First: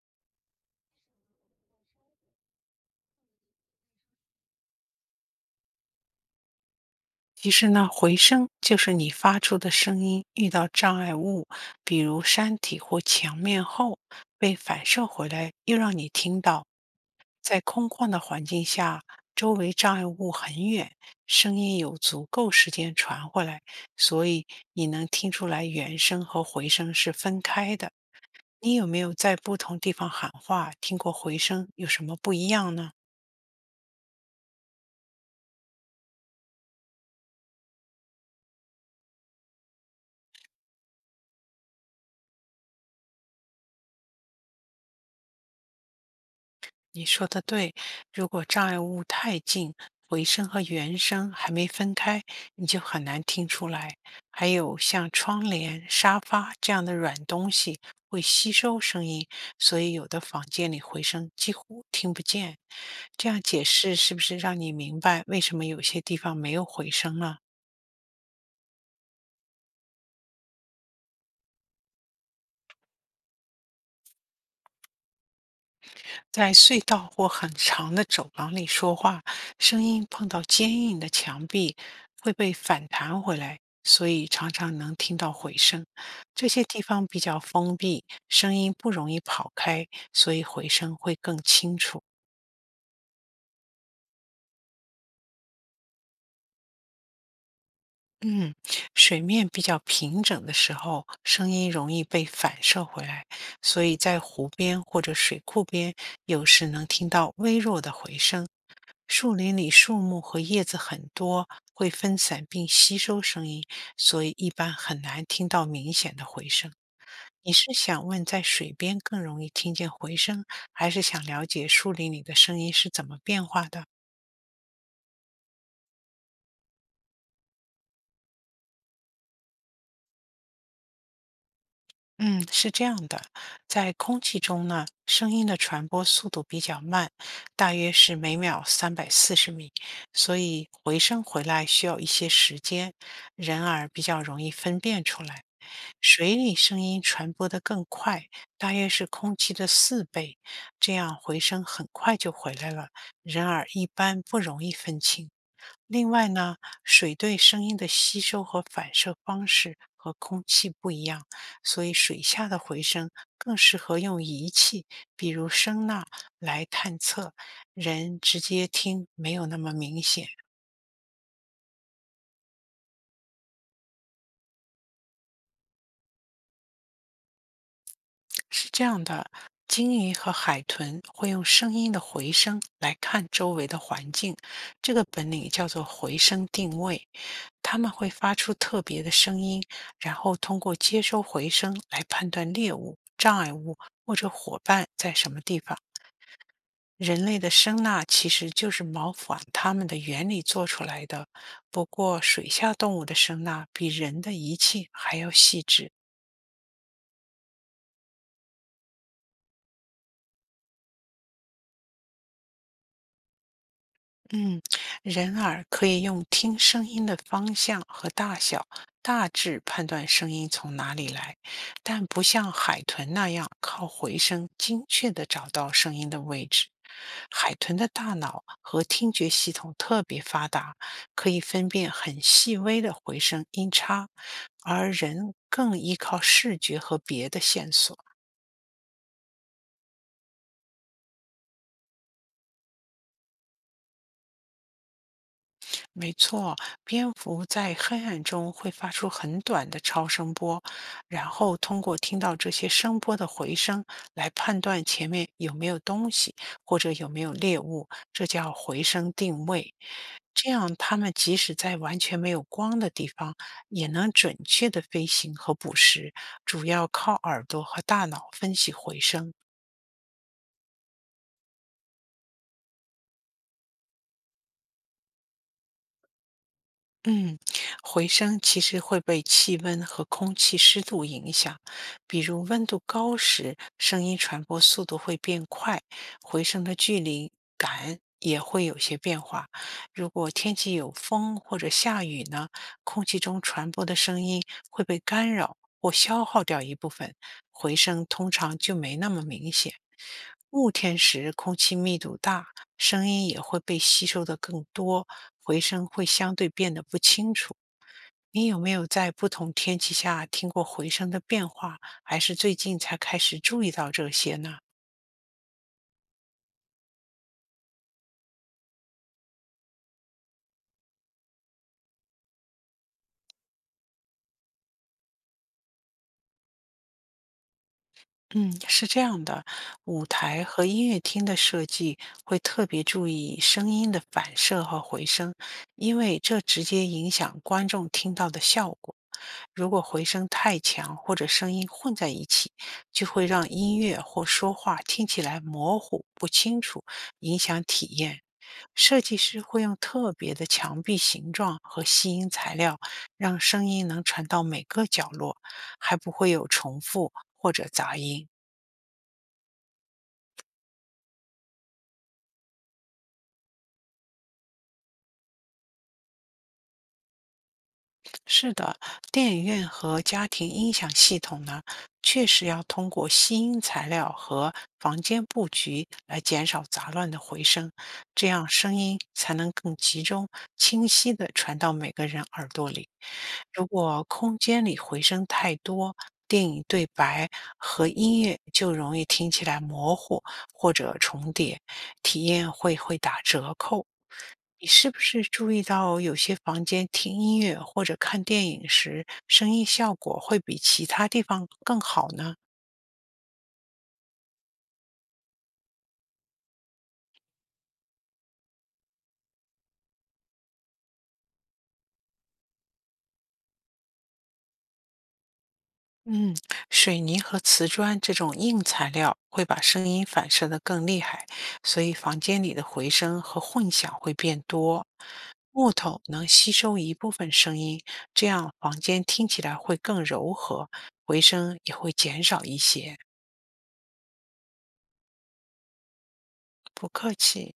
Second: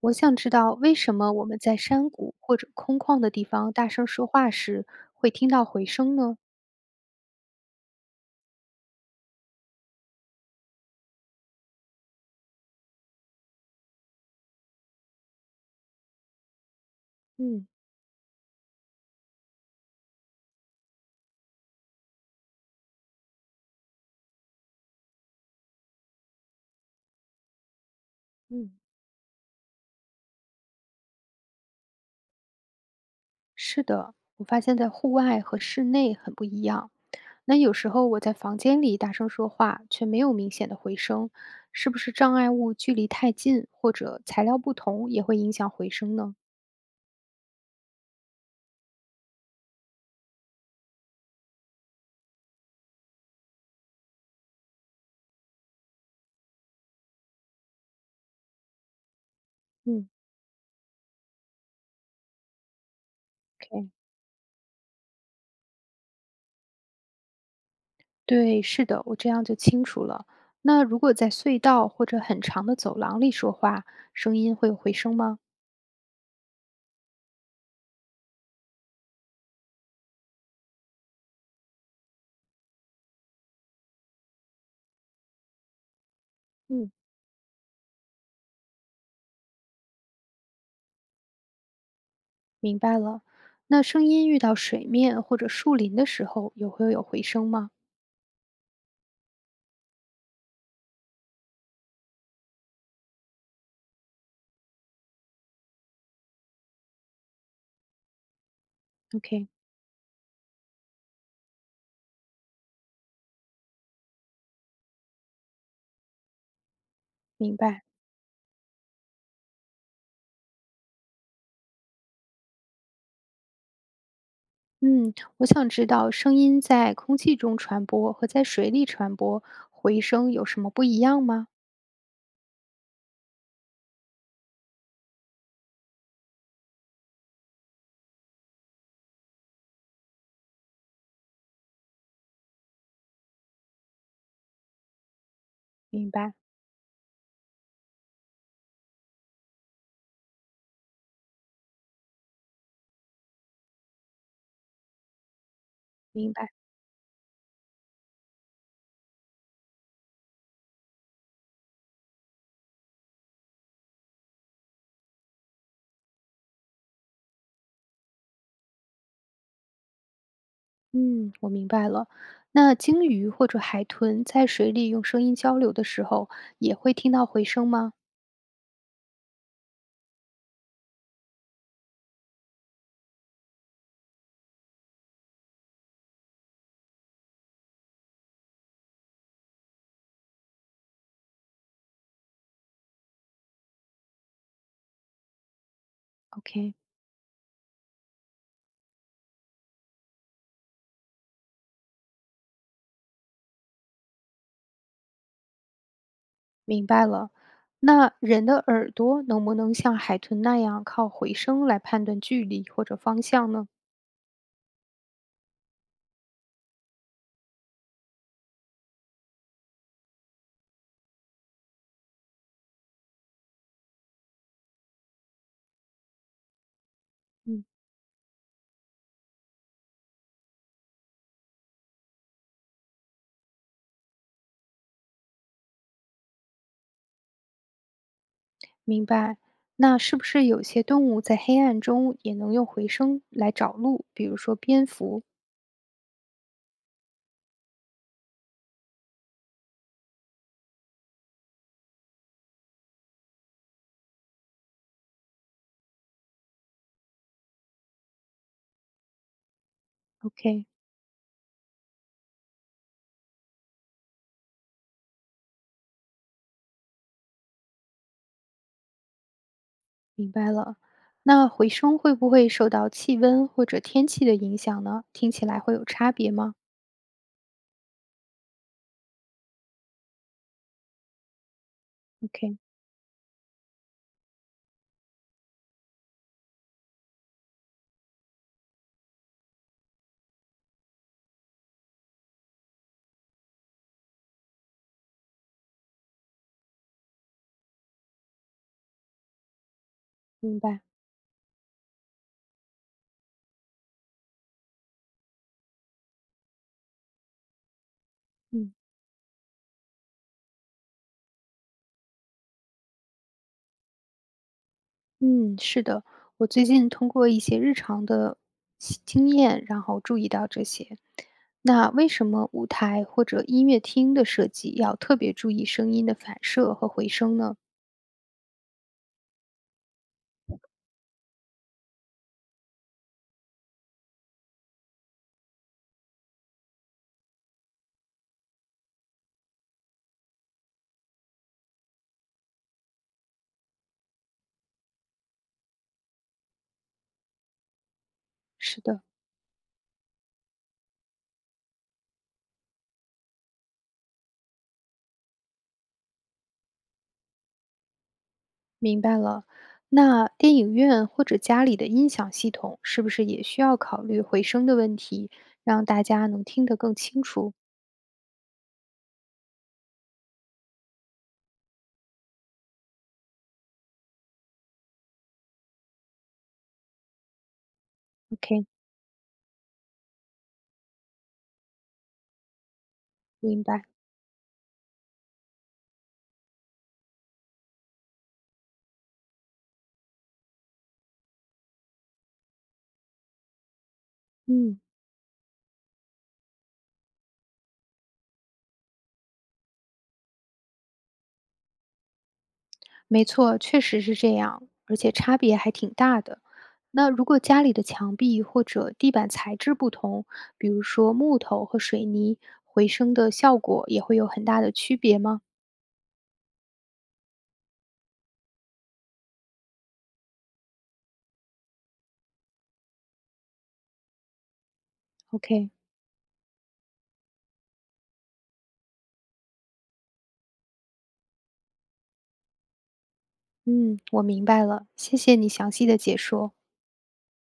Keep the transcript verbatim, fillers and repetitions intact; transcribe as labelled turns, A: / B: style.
A: 我想知道为什么我们在山谷或者空旷的地方大声说话时会听到回声呢？
B: 其实呢，回声就是你发出的声音遇到障碍物，比如山体或墙面后，被反射回来，又让你听到。在
A: 嗯
B: 空旷的环境下，周围障碍物很远，声音有足够时间传回来，所以你能听出来原声和回声是分开的。
A: 嗯。
B: 你有没有在不同地方喊话，听过回声有什么不一样呢？
A: 是的，我发现在户外和室内很不一样。那有时候我在房间里大声说话，却没有明显的回声，是不是障碍物距离太近或者材料不同也会影响回声呢？
B: 你说的对，如果障碍物太近，回声和原声还没分开，你就很难听出来。还有像窗帘、沙发这样的软东西会吸收声音，所以有
A: 嗯
B: 的房间里回声几乎听不见。这样解
A: ，OK，
B: 释是不是让你明白为什么有些地方没有回声了？
A: 对，是的，我这样就清楚了。那如果在隧道或者很长的走廊里说话，声音会有回声吗？
B: 在隧道或很长的走廊里说话，声音碰到坚硬的墙壁会被反弹回来，所以常常能听到回声。这些地
A: 嗯。
B: 方比较封闭，声音不容易跑开，所以回声会更清楚。
A: 明白了。那声音遇到水面或者树林的时候，也会有回声吗
B: 嗯，水面比较平整的时候，声音容易被反射回来，所以在湖边或者水库边，有时能听到微弱的回声。树
A: ？OK，
B: 林里树木和叶子很多，会分散并吸收声音，所以一般很难听到明显的回声。你
A: 明
B: 是
A: 白。
B: 想问在水边更容易听见回声，还是想了解树林里的声音是怎么变化的？
A: 嗯，我想知道声音在空气中传播和在水里传播，回声有什么不一样吗？
B: 嗯，是这样的，在空气中呢，声音的传播速度比较慢，大约是每秒三百四十米，所以回声回来需要一些时间，人耳比较容易分辨出来。
A: 明白，
B: 水里声音传播得更快，大约是空气的四倍，这样回声很快就回来了，人耳一般不容易分清。另外
A: 明白。
B: 呢，水对声音的吸收和反射方式和空气不一样，所以水下的回声更适合用仪器，比如声呐来探测。人直接听没有那么明显。
A: 嗯，我明白了。那鲸鱼或者海豚在水里用声音交流的时候，也会听到回声吗
B: 是这样的，鲸鱼和海豚会用声音的回声来看周围的环境，这个本领叫做回声定位。它们会发出特别的声音，然后通过接收回声来判断猎物、障碍物或者伙伴在什么地方。
A: ？OK，
B: 人类的声呐其实就是模仿它们的原理做出来的，不过水下动物的声呐比人的仪器还要细致。
A: 明白了。那人的耳朵能不能像海豚那样靠回声来判断距离或者方向呢？
B: 嗯，人耳可以用听声音的方向和大小，大致判断声音从哪里来，但不像海豚那样靠回声精确地找到声音的位置。海
A: 嗯，
B: 豚的大脑和听觉系统特别发达，可以分辨很细微的回声音差，而人更依靠视觉和别的线索。
A: 明白。那是不是有些动物在黑暗中也能用回声来找路？比如说蝙蝠
B: 没错，蝙蝠在黑暗中会发出很短的超声波，然后通过听到这些声波的回声来判断前面有没有东西或者有没有猎物，这叫回声定位。这
A: ？OK，
B: 样，它们即使在完全没有光的地方，也能准确的飞行和捕食，主要靠耳朵和大脑分析回声。
A: 明白了。那回声会不会受到气温或者天气的影响呢？听起来会有差别吗
B: 嗯，回声其实会被气温和空气湿度影响，比如
A: ？OK，
B: 温度高时，声音传播速度会变快，回声的距离感也会有些变化。如果天气有风或者下雨呢，空气中传播的声音会被干扰，或消耗掉一部分，回声通常就没那么明显。
A: 明
B: 雾
A: 白。
B: 天时空气密度大，声音也会被吸收的更多，回声会相对变得不清楚。你有没
A: 嗯。
B: 有在不同天气下听过回声的变化，还是最近才开始注意到这些呢？
A: 嗯，是的，我最近通过一些日常的经经验，然后注意到这些。那为什么舞台或者音乐厅的设计要特别注意声音的反射和回声呢？
B: 嗯，是这样的，舞台和音乐厅的设计会特别注意声音的反射和回声，因为这直接影响观众听到的效果。如果回声太强或者声音混在一起，就会让音乐或说话听起来模糊不清楚，影响体验。
A: 是
B: 设
A: 的。
B: 计师会用特别的墙壁形状和吸音材料，让声音能传到每个角落，还不会有重复或者杂音。
A: 明白了。那电影院或者家里的音响系统，是不是也需要考虑回声的问题，让大家能听得更清楚
B: 是的，电影院和家庭音响系统呢，确实要通过吸音材料和房间布局来减少杂乱的回声，这样
A: ？OK，
B: 声音才能更集中、清晰地传到每个人耳朵里。
A: 明
B: 如
A: 白。
B: 果空间里回声太多，电影对白和音乐就容易听起来模糊或者重叠，体验会会打折扣。你
A: 嗯，
B: 是不是注意到有些房间听音乐或者看电影时，声音效果会比其他地方更好呢？
A: 没错，确实是这样，而且差别还挺大的。那如果家里的墙壁或者地板材质不同，比如说木头和水泥，回声的效果也会有很大的区别吗
B: 嗯，水泥和瓷砖这种硬材料会把声音反射得更厉害，所以房间里的回声和混响会变多。
A: ？OK，
B: 木头能吸收一部分声音，这样房间听起来会更柔和，回声也会减少一些。
A: 嗯，我明白了，谢谢你详细的解说。
B: 不客气。